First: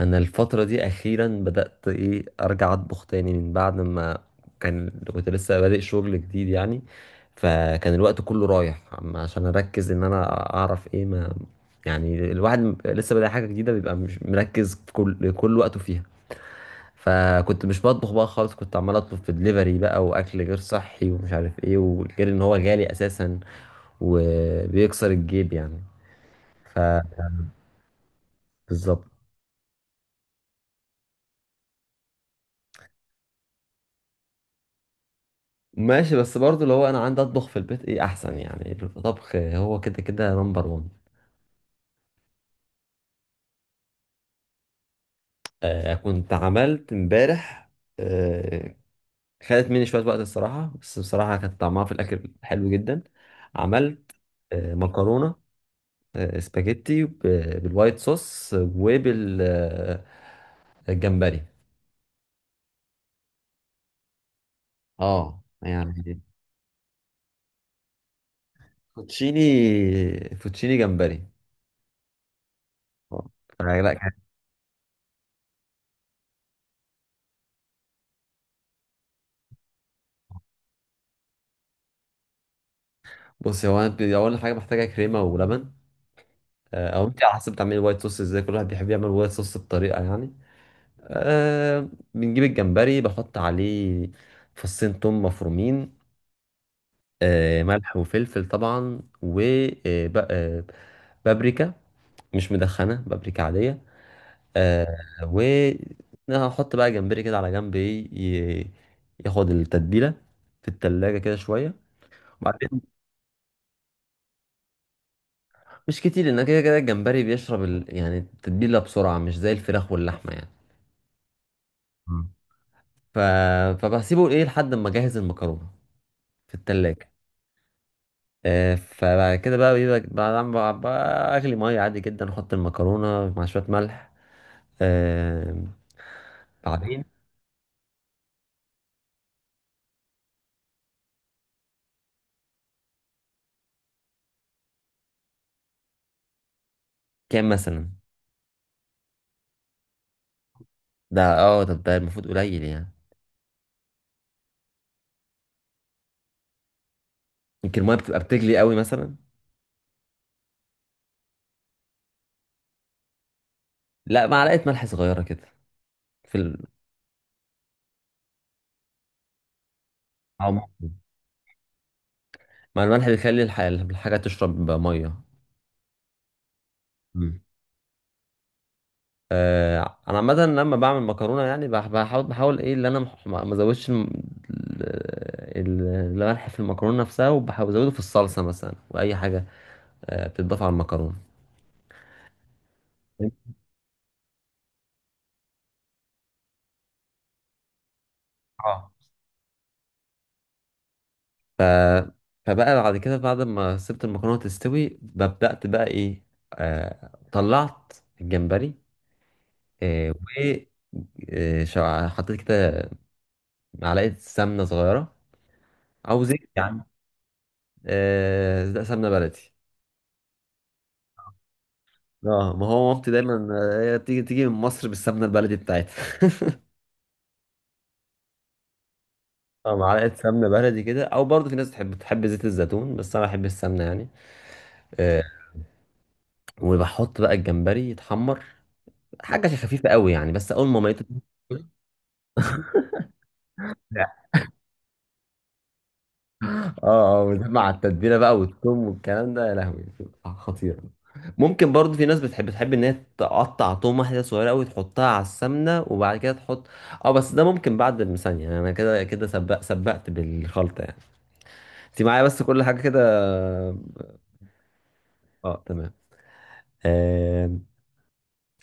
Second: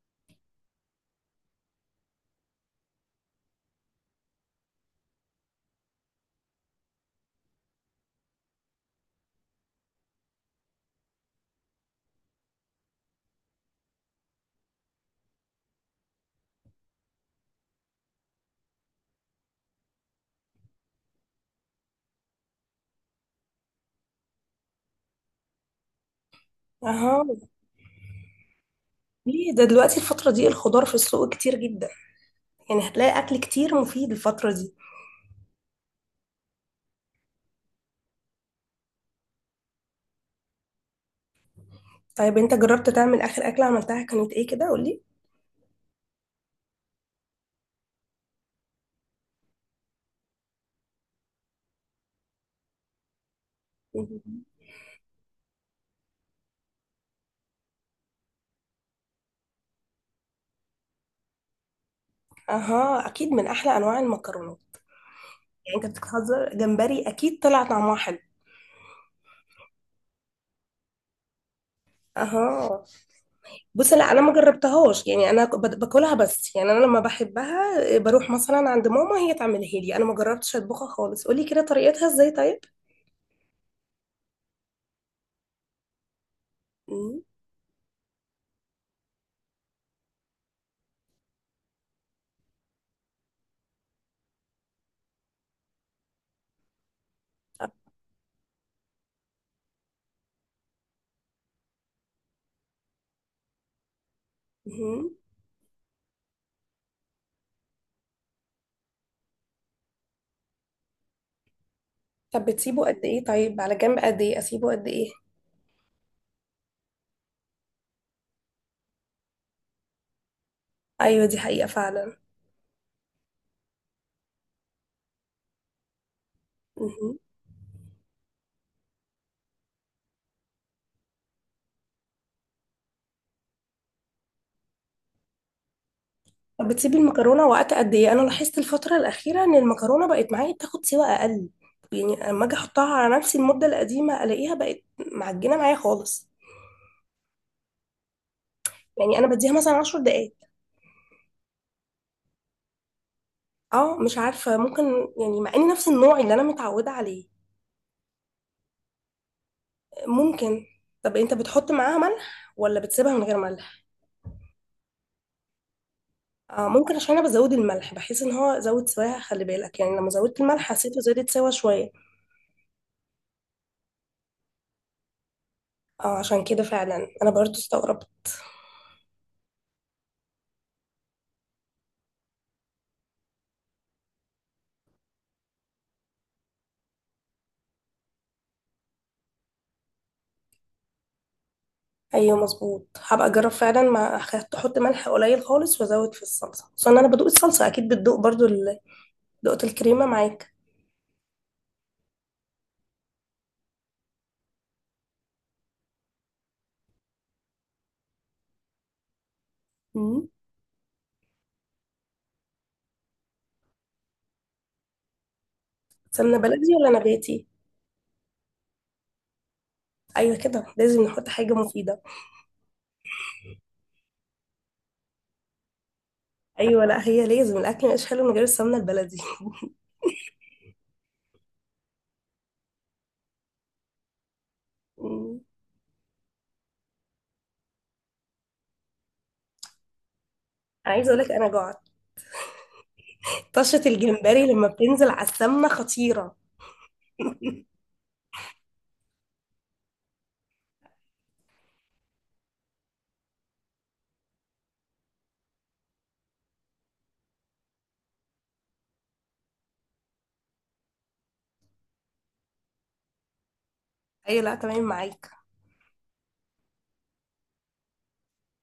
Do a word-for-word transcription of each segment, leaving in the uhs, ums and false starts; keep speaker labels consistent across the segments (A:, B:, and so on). A: انا الفتره دي اخيرا بدات ايه ارجع اطبخ تاني من بعد ما كان كنت لسه بادئ شغل جديد يعني. فكان الوقت كله رايح عم- عشان اركز ان انا اعرف ايه ما. يعني الواحد م- لسه بادئ حاجه جديده بيبقى مش مركز في كل كل وقته فيها. فكنت مش بطبخ بقى خالص، كنت عمال اطلب في دليفري بقى، واكل غير صحي ومش عارف ايه، وغير ان هو غالي اساسا وبيكسر الجيب يعني،
B: اهو.
A: فبالظبط.
B: ليه ده دلوقتي الفترة دي الخضار في السوق كتير جدا؟ يعني هتلاقي اكل كتير مفيد الفترة دي.
A: ماشي، بس برضو اللي هو انا عندي اطبخ في البيت ايه احسن، يعني الطبخ هو كده كده نمبر وان.
B: طيب انت جربت تعمل؟ اخر اكلة عملتها كانت ايه كده؟ قولي.
A: آه، كنت عملت امبارح. آه. خدت مني شوية وقت الصراحة، بس بصراحة كان طعمها في الاكل حلو جدا. عملت آه مكرونة. آه سباجيتي ب- بالوايت صوص وبال آه، الجمبري.
B: اها، اكيد من احلى انواع المكرونات.
A: اه،
B: يعني انت
A: يعني
B: بتهزر جمبري، اكيد طلع طعمها حلو.
A: فوتشيني فوتشيني جمبري.
B: اها.
A: آه.
B: بص،
A: لا، كان-
B: لا انا ما جربتهاش، يعني انا ك- بد- باكلها بس، يعني انا لما بحبها إيه، بروح مثلا عند ماما، هي تعملها لي. انا ما جربتش اطبخها خالص، قولي كده طريقتها ازاي طيب.
A: بص، هو انا ب- اول حاجه محتاجه كريمه ولبن. آه، او
B: مم.
A: انت على حسب بتعملي وايت صوص ازاي، كل واحد بيحب يعمل وايت صوص بطريقه يعني. أه. بنجيب الجمبري، بحط عليه فصين توم مفرومين. أه،
B: أه.
A: ملح وفلفل طبعا و آه، ب- آه، بابريكا، مش مدخنه، بابريكا عاديه. أه.
B: مم.
A: و هحط بقى جمبري كده على جنب، ايه ي- ياخد التتبيله في التلاجة كده شويه.
B: طب
A: وبعدين،
B: بتسيبه قد ايه؟ طيب على جنب قد ايه اسيبه قد ايه؟
A: مش كتير لان كده كده الجمبري بيشرب ال... يعني التتبيله بسرعه، مش زي الفراخ واللحمه.
B: ايوه، دي حقيقة فعلا.
A: يعني ف... فبسيبه ايه لحد ما اجهز المكرونه في التلاجة.
B: مهم.
A: آه، فبعد كده بقى بيبقى بعد ما ب- اغلي ميه عادي جدا، احط المكرونه مع شويه ملح. آه،
B: طب بتسيبي
A: بعدين
B: المكرونة وقت قد ايه؟ انا لاحظت الفترة الأخيرة ان المكرونة بقت معايا بتاخد سوا اقل، يعني اما اجي احطها على نفسي المدة القديمة الاقيها بقت معجنة معايا خالص.
A: كام مثلا؟
B: يعني انا بديها مثلا عشر دقايق.
A: ده اه ده ده المفروض قليل يعني.
B: اه، مش عارفة، ممكن. يعني مع اني نفس النوع اللي انا متعودة عليه.
A: يمكن الميه بتبقى بتغلي قوي مثلا.
B: ممكن. طب انت بتحط معاها ملح ولا بتسيبها من غير ملح؟
A: لا، معلقه ملح صغيره كده في ال...
B: اه، ممكن، عشان انا بزود الملح، بحيث ان هو زود سواها. خلي بالك يعني، لما زودت
A: أو
B: الملح
A: ممكن.
B: حسيته زادت سوا شوية.
A: مع الملح بيخلي الح... الحاجه تشرب ميه.
B: اه، عشان كده فعلا انا برضو استغربت.
A: آه، انا عامه لما بعمل مكرونه يعني بح- بحاول بحاول ايه اللي انا مح- ما ما ازودش الم- ال- الملح في المكرونه نفسها، وبحاول ازوده في الصلصه مثلا، واي حاجه آه، بتضاف على المكرونه.
B: ايوه مظبوط، هبقى اجرب فعلا، ما أخ- احط ملح قليل خالص وازود في الصلصه، اصل انا بدوق الصلصه، اكيد بتدوق برضو ال-
A: اه.
B: دقت الكريمه معاك.
A: ف فبقى بعد كده، بعد ما سبت المكرونه تستوي، بدات بقى ايه آه، طلعت الجمبري. آه،
B: مم.
A: و آه، شع- حطيت كده معلقه سمنه صغيره او
B: سمنه
A: زيت
B: بلدي
A: يعني.
B: ولا نباتي؟
A: آه، ده سمنه بلدي.
B: ايوه كده، لازم نحط حاجه مفيده.
A: اه، ما هو مامتي دايما آه، هي تيجي تيجي من مصر بالسمنه البلدي بتاعتها.
B: ايوه، لا هي لازم، الاكل مش حلو من غير السمنه البلدي.
A: اه، معلقه سمنه بلدي كده، او برضه في ناس تحب تحب زيت الزيتون، بس انا بحب السمنه يعني. آه
B: مم.
A: وبحط بقى الجمبري يتحمر، حاجه خفيفه قوي يعني، بس اول ما
B: انا
A: ميته.
B: عايزه اقول لك، انا جعت. طشه
A: لا.
B: الجمبري لما بتنزل على السمنه خطيره.
A: اه اه، وده مع التتبيله بقى والثوم والكلام ده، يا لهوي بتبقى خطيره. ممكن برضه في ناس بتحب تحب ان هي تقطع توم واحده صغيره قوي تحطها على السمنه، وبعد كده تحط اه، بس ده ممكن بعد المثانيه، يعني انا كده كده سبق سبقت بالخلطه يعني. انت معايا بس كل حاجه كده.
B: ايوه، لا تمام معاك.
A: اه، تمام. آه...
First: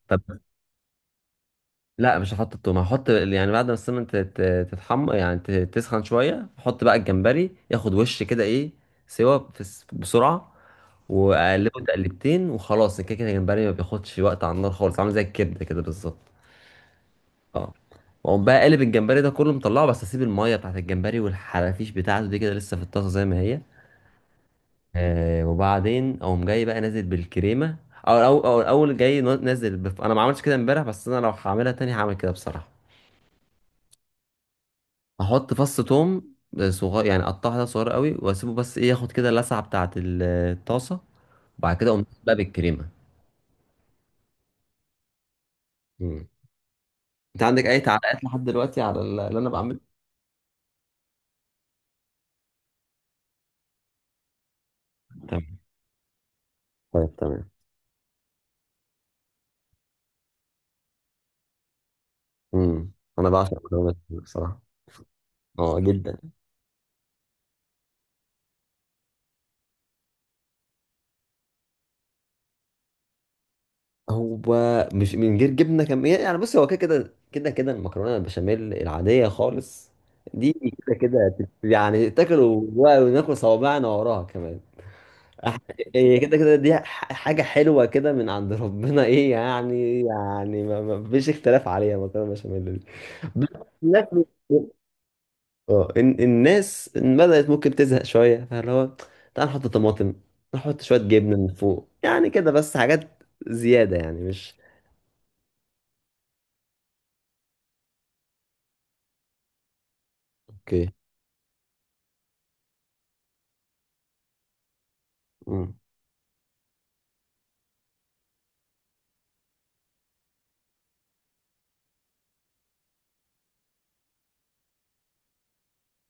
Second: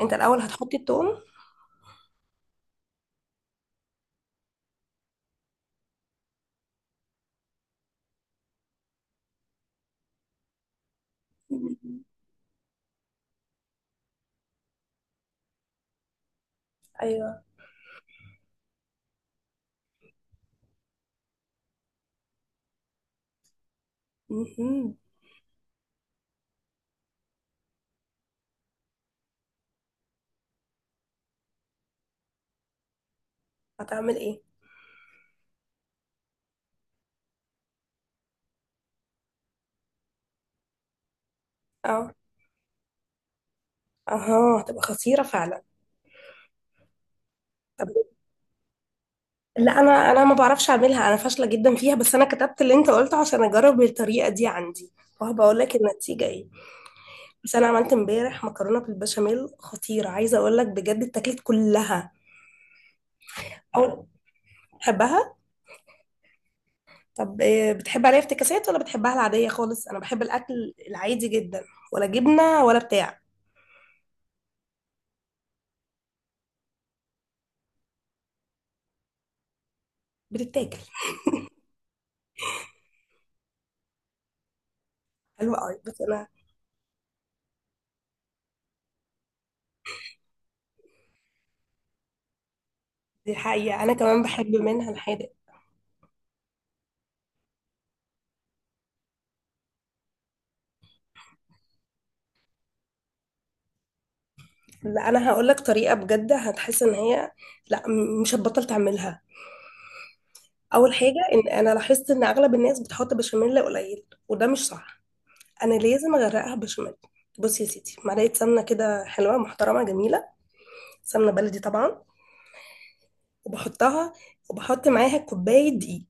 B: انت
A: طب،
B: الاول هتحطي التوم؟
A: لا، مش هحط التوم، هحط يعني بعد ما السمنه تتحمر، يعني ت- تسخن شويه، احط بقى الجمبري ياخد وش كده، ايه سوا في الس- بسرعه، واقلبه
B: مم.
A: تقلبتين وخلاص. كده كده الجمبري ما بياخدش وقت على النار خالص، عامل زي الكبده كده بالظبط.
B: ايوه.
A: اه، واقوم بقى قلب الجمبري ده كله مطلعه، بس اسيب الميه بتاعت الجمبري والحرافيش بتاعته دي كده لسه في الطاسه زي ما هي.
B: مهم.
A: آه وبعدين اقوم جاي بقى نازل بالكريمه، او او او اول جاي نازل بف... انا ما عملتش كده امبارح، بس انا لو هعملها تاني هعمل كده بصراحه.
B: هتعمل ايه؟
A: احط فص توم صغير يعني، اقطعه كده صغير قوي واسيبه، بس ايه ياخد كده اللسعه بتاعه ال- الطاسه، وبعد كده اقوم
B: اه.
A: نازل بقى بالكريمه.
B: اها، هتبقى خطيره فعلا.
A: مم. انت عندك اي تعليقات لحد دلوقتي على ال- اللي انا بعمله؟
B: لا، انا انا ما بعرفش اعملها، انا فاشله جدا فيها، بس انا كتبت اللي انت قلته عشان اجرب الطريقه دي عندي، وهبقى
A: تمام،
B: اقول لك النتيجه ايه.
A: طيب تمام.
B: بس انا عملت امبارح مكرونه بالبشاميل خطيره، عايزه اقول لك بجد اتاكلت كلها.
A: امم انا بعشق المكرونه
B: او.
A: بصراحه.
B: بتحبها؟
A: اه، جدا.
B: طب إيه، بتحب عليها افتكاسات ولا بتحبها العاديه خالص؟ انا بحب الاكل العادي جدا، ولا جبنه ولا بتاع.
A: هو مش من غير جبنه كم يعني يعني بص، هو كده كده كده كده المكرونه البشاميل العاديه خالص دي
B: بتتاكل.
A: كده كده تت- يعني تاكل و- وناكل صوابعنا وراها كمان.
B: حلوه
A: أح-
B: قوي بس
A: هي
B: انا.
A: كده كده دي ح- حاجه حلوه كده من عند ربنا، ايه يعني يعني ما ما فيش اختلاف عليها المكرونه البشاميل دي.
B: دي
A: بس-
B: حقيقه، انا كمان بحب منها الحادق.
A: اه إن- الناس بدأت ممكن تزهق شوية، فاللي هو تعال نحط طماطم، نحط شوية جبنة من فوق، يعني كده بس، حاجات زيادة يعني، مش.
B: لا انا هقول لك طريقه بجد، هتحس ان هي، لا م- مش هتبطل تعملها. اول حاجه، ان انا لاحظت ان اغلب الناس بتحط بشاميل قليل، وده مش صح. انا
A: مم.
B: لازم اغرقها بشاميل. بصي يا سيدي، معلقه سمنه كده حلوه محترمه جميله، سمنه بلدي طبعا، وبحطها، وبحط معاها كوبايه دقيق،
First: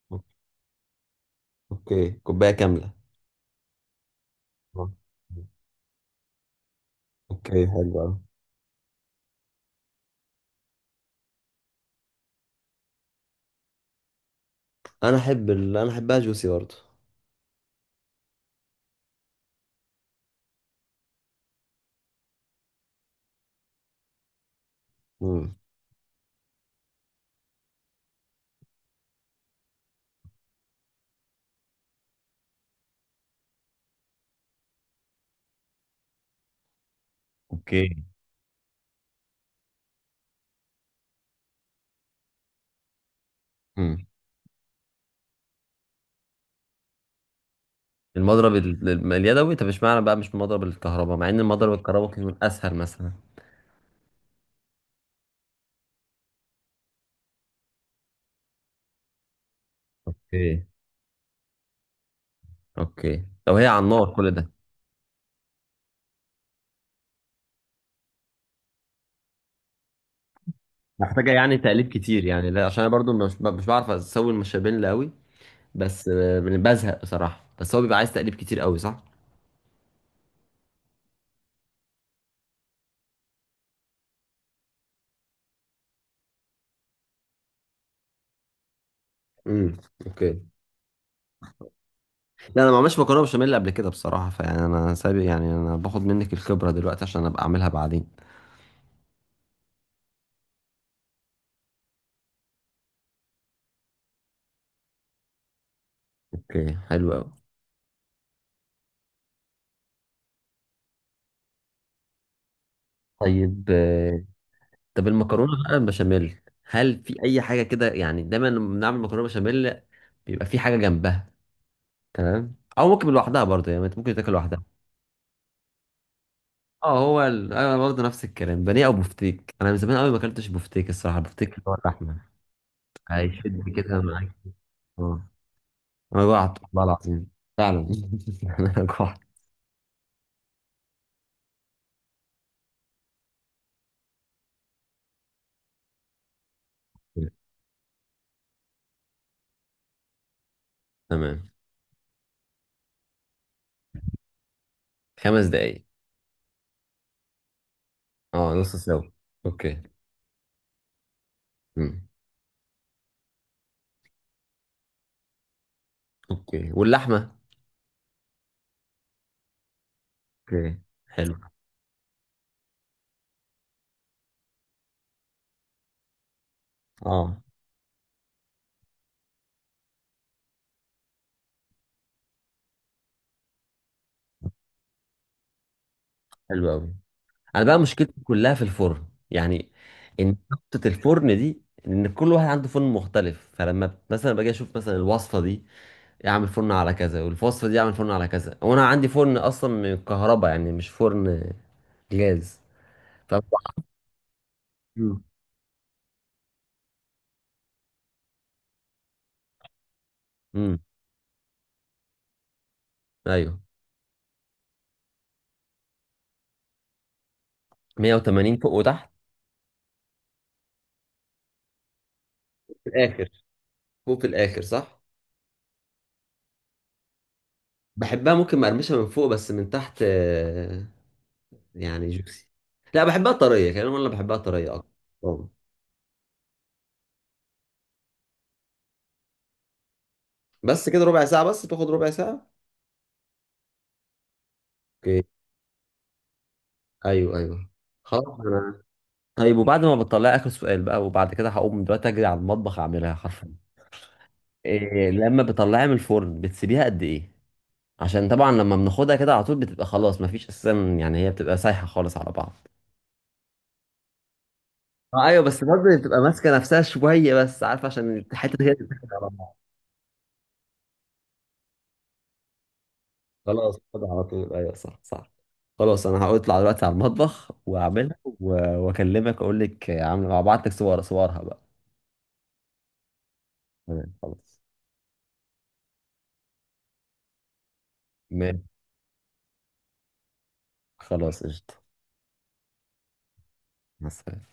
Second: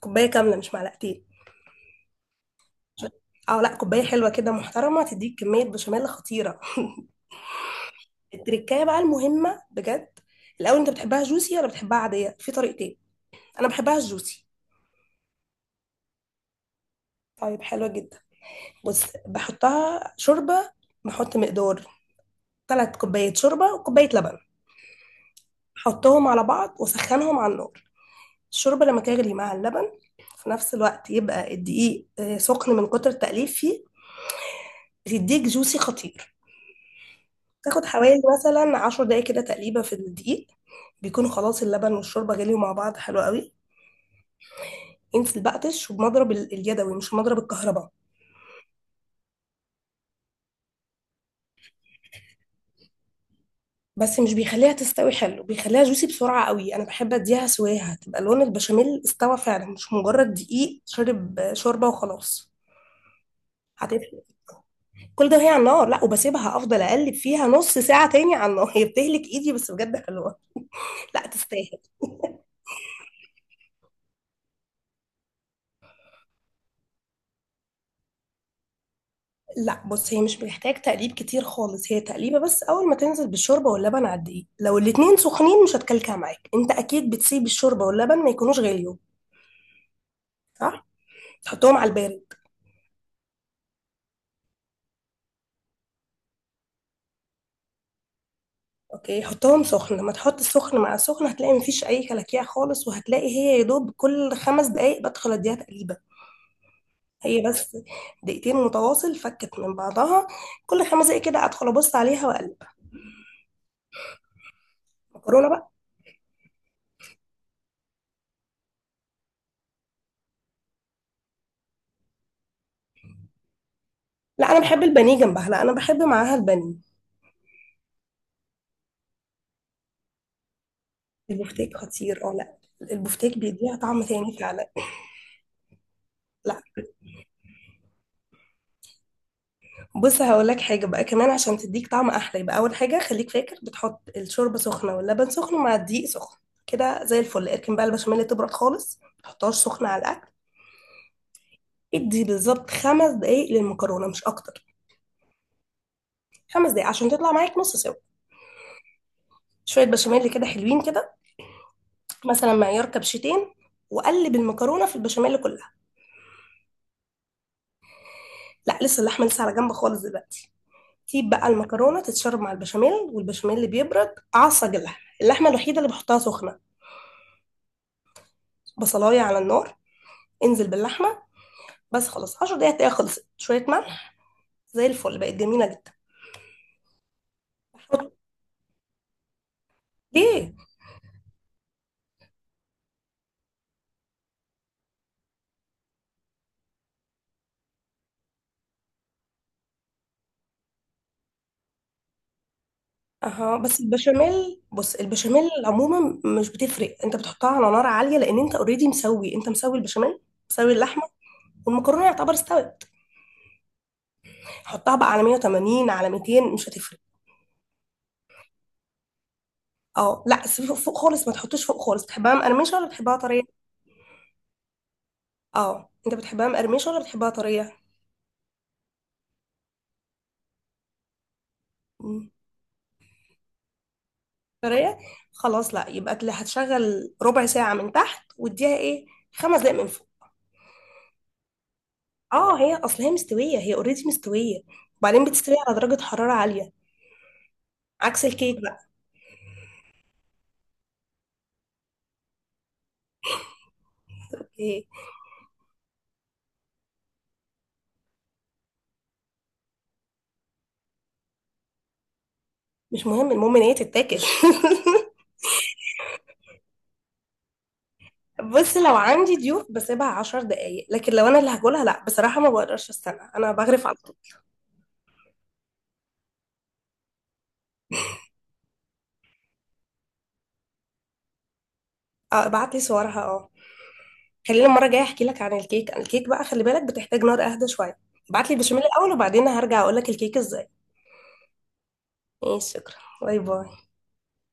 B: كوبايه كامله مش معلقتين.
A: اوكي، كوباية كاملة.
B: اه لا، كوبايه حلوه كده
A: آه.
B: محترمه، تديك كميه بشاميل خطيره.
A: اوكي، حلو أوي.
B: التركايه بقى المهمه بجد. الاول انت بتحبها جوسي ولا بتحبها عاديه؟ في طريقتين، انا بحبها جوسي.
A: انا احب ال... انا احبها جوسي برضه.
B: طيب حلوه جدا. بص، بحطها شوربه. بحط مقدار ثلاث كوبايات شوربة وكوباية لبن.
A: مم.
B: حطهم على بعض وسخنهم على النار. الشوربة لما تغلي مع اللبن في نفس الوقت، يبقى الدقيق آه، سخن من كتر التقليب فيه، بتديك جوسي خطير. تاخد
A: اوكي.
B: حوالي مثلا عشر دقايق كده تقليبة في الدقيق، بيكون خلاص اللبن والشوربة غليوا مع بعض حلو قوي.
A: مم.
B: انزل بقتش، وبمضرب ال- اليدوي، مش مضرب الكهرباء.
A: المضرب ال- ال- اليدوي؟ طب اشمعنى بقى مش مضرب الكهرباء، مع ان المضرب الكهرباء ممكن يكون اسهل مثلا؟
B: بس مش بيخليها تستوي حلو، بيخليها جوسي بسرعة قوي. انا بحب اديها سواها، تبقى لون البشاميل استوى فعلا، مش مجرد
A: اوكي،
B: دقيق شرب آه، شوربة وخلاص.
A: اوكي، لو هي على النار
B: هتفرق.
A: كل ده.
B: كل ده وهي على النار؟ لا، وبسيبها، افضل اقلب فيها نص ساعه تاني على النار. هي بتهلك ايدي، بس بجد حلوه. لا
A: محتاجة يعني
B: تستاهل.
A: تقليب كتير يعني؟ لا عشان انا برضو مش مش بعرف اسوي المشابين لا قوي. بس آه، بزهق بصراحة، بس هو بيبقى عايز تقليب كتير قوي صح؟
B: لا، بص، هي مش محتاج تقليب كتير خالص، هي تقليبه بس اول ما تنزل بالشوربه واللبن على الدقيق لو الاتنين سخنين، مش هتكلكع معاك. انت اكيد بتسيب الشوربه واللبن ما يكونوش غاليين،
A: مم. اوكي.
B: صح؟ تحطهم على البارد؟
A: لا، انا ما عملتش مكرونه بشاميل قبل كده بصراحه، فيعني انا سابق، يعني انا باخد منك الخبره دلوقتي عشان ابقى اعملها بعدين.
B: اوكي، حطهم سخن، لما تحط السخن مع السخن هتلاقي مفيش اي كلاكيع خالص، وهتلاقي هي يا دوب كل خمس دقايق بدخل اديها تقليبه.
A: اوكي حلو قوي.
B: هي بس دقيقتين متواصل فكت من بعضها. كل خمس دقايق كده ادخل ابص عليها واقلب.
A: طيب آه، طب
B: مكرونه
A: المكرونه
B: بقى.
A: بقى البشاميل، هل في اي حاجه كده؟ يعني دايما لما بنعمل مكرونه بشاميل بيبقى في حاجه جنبها. تمام، او ممكن لوحدها برضه، يعني ممكن تاكل
B: لا انا
A: لوحدها.
B: بحب البانيه جنبها، لا انا بحب معاها البانيه.
A: اه، هو ال... انا برضه نفس الكلام، بانيه او بفتيك، انا من زمان قوي ما اكلتش بفتيك الصراحه، بفتيك اللي هو
B: البفتيك
A: اللحمه.
B: خطير، اه لا، البفتيك
A: هيشد
B: بيديها
A: كده
B: طعم
A: معاك.
B: تاني فعلا.
A: اه انا جوعت
B: لا
A: والله العظيم، فعلا. انا جوعت.
B: بص، هقول لك حاجه بقى كمان عشان تديك طعم احلى. يبقى اول حاجه، خليك فاكر بتحط الشوربه سخنه واللبن سخن مع الدقيق سخن، كده زي الفل. اركن بقى البشاميل تبرد خالص، ما تحطهاش سخنه على الاكل.
A: تمام.
B: ادي بالظبط خمس دقايق للمكرونه، مش اكتر.
A: خمس دقايق.
B: خمس دقايق عشان تطلع معاك نص سوا.
A: اه نص سوا. اوكي.
B: شويه بشاميل كده حلوين كده،
A: امم
B: مثلا معيار كبشتين، وقلب المكرونه في البشاميل كلها.
A: اوكي، واللحمه.
B: لا لسه، اللحمه لسه على جنب خالص دلوقتي.
A: اوكي،
B: سيب
A: حلو.
B: بقى المكرونه تتشرب مع البشاميل، والبشاميل اللي بيبرد. اعصج اللحمه، اللحمه الوحيده اللي بحطها سخنه.
A: اه
B: بصلايه على النار، انزل باللحمه بس، خلاص 10 دقايق هتلاقيها خلصت، شويه ملح، زي الفل، بقت جميله جدا.
A: حلو قوي. انا بقى مشكلتي
B: بحط.
A: كلها في الفرن يعني، ان
B: ليه؟
A: نقطه الفرن دي، ان كل واحد عنده فرن مختلف، فلما ب- مثلا باجي اشوف مثلا الوصفه دي اعمل فرن على كذا، والوصفه دي اعمل فرن على كذا، وانا عندي فرن اصلا من الكهرباء يعني، مش فرن جاز. ف
B: اها، بس البشاميل، بص
A: امم
B: البشاميل عموما مش بتفرق، انت بتحطها على نار عاليه، لان انت اوريدي مسوي، انت مسوي البشاميل، مسوي
A: أمم.
B: اللحمه، والمكرونه يعتبر استوت.
A: ايوه،
B: حطها بقى على مئة وثمانين على مئتين، مش هتفرق.
A: مية وتمانين فوق وتحت
B: اه لا، سيب فوق، فوق خالص ما تحطوش فوق خالص. بتحبها مقرمشه
A: في
B: ولا بتحبها
A: الاخر،
B: طريه؟
A: فوق في الاخر صح.
B: اه، انت بتحبها مقرمشه ولا بتحبها طريه؟
A: بحبها ممكن مقرمشه من فوق، بس من تحت آه، يعني
B: مم.
A: جوسي. لا، بحبها طريه كمان، انا بحبها طريه اكتر.
B: طريه.
A: أه.
B: خلاص لا، يبقى تل- هتشغل ربع ساعه من تحت، واديها ايه، خمس دقايق من فوق.
A: بس كده ربع ساعه بس؟ تاخد ربع ساعه؟
B: اه، هي اصل هي مستويه، هي اوريدي مستويه،
A: اوكي.
B: وبعدين بتستوي على درجه حراره عاليه،
A: ايوه، ايوه.
B: عكس
A: خلاص
B: الكيك بقى.
A: انا. طيب، وبعد ما بتطلعي، اخر سؤال بقى وبعد كده هقوم دلوقتي اجري على المطبخ اعملها حرفيا،
B: إيه.
A: إيه لما بتطلعيها من الفرن بتسيبيها قد ايه؟ عشان طبعا لما بناخدها كده على طول بتبقى خلاص مفيش اساسا، يعني هي بتبقى سايحه خالص على بعض.
B: مش مهم، المهم ان هي تتاكل.
A: آه، ايوه، بس برضه بتبقى ماسكه نفسها شويه، بس عارفه عشان الحته دي هي
B: بص،
A: اللي
B: لو
A: بتاخد على
B: عندي
A: بعض.
B: ضيوف بسيبها عشر دقايق، لكن لو انا اللي هاكلها لا، بصراحه ما بقدرش استنى، انا
A: خلاص
B: بغرف على
A: كده
B: طول.
A: على طول. ايوه، صح صح. خلاص، انا هطلع دلوقتي على المطبخ واعملها و- واكلمك اقول لك عامله، هبعت لك صور صورها بقى.
B: اه ابعت لي صورها، اه.
A: تمام، خلاص.
B: خليني المره الجايه احكي لك عن الكيك. الكيك بقى خلي بالك، بتحتاج نار اهدى شويه. ابعت لي
A: ماشي،
B: البشاميل الاول، وبعدين هرجع اقول لك الكيك ازاي.
A: خلاص قشطه.
B: ماشي، شكرا. باي باي.
A: مع السلامه.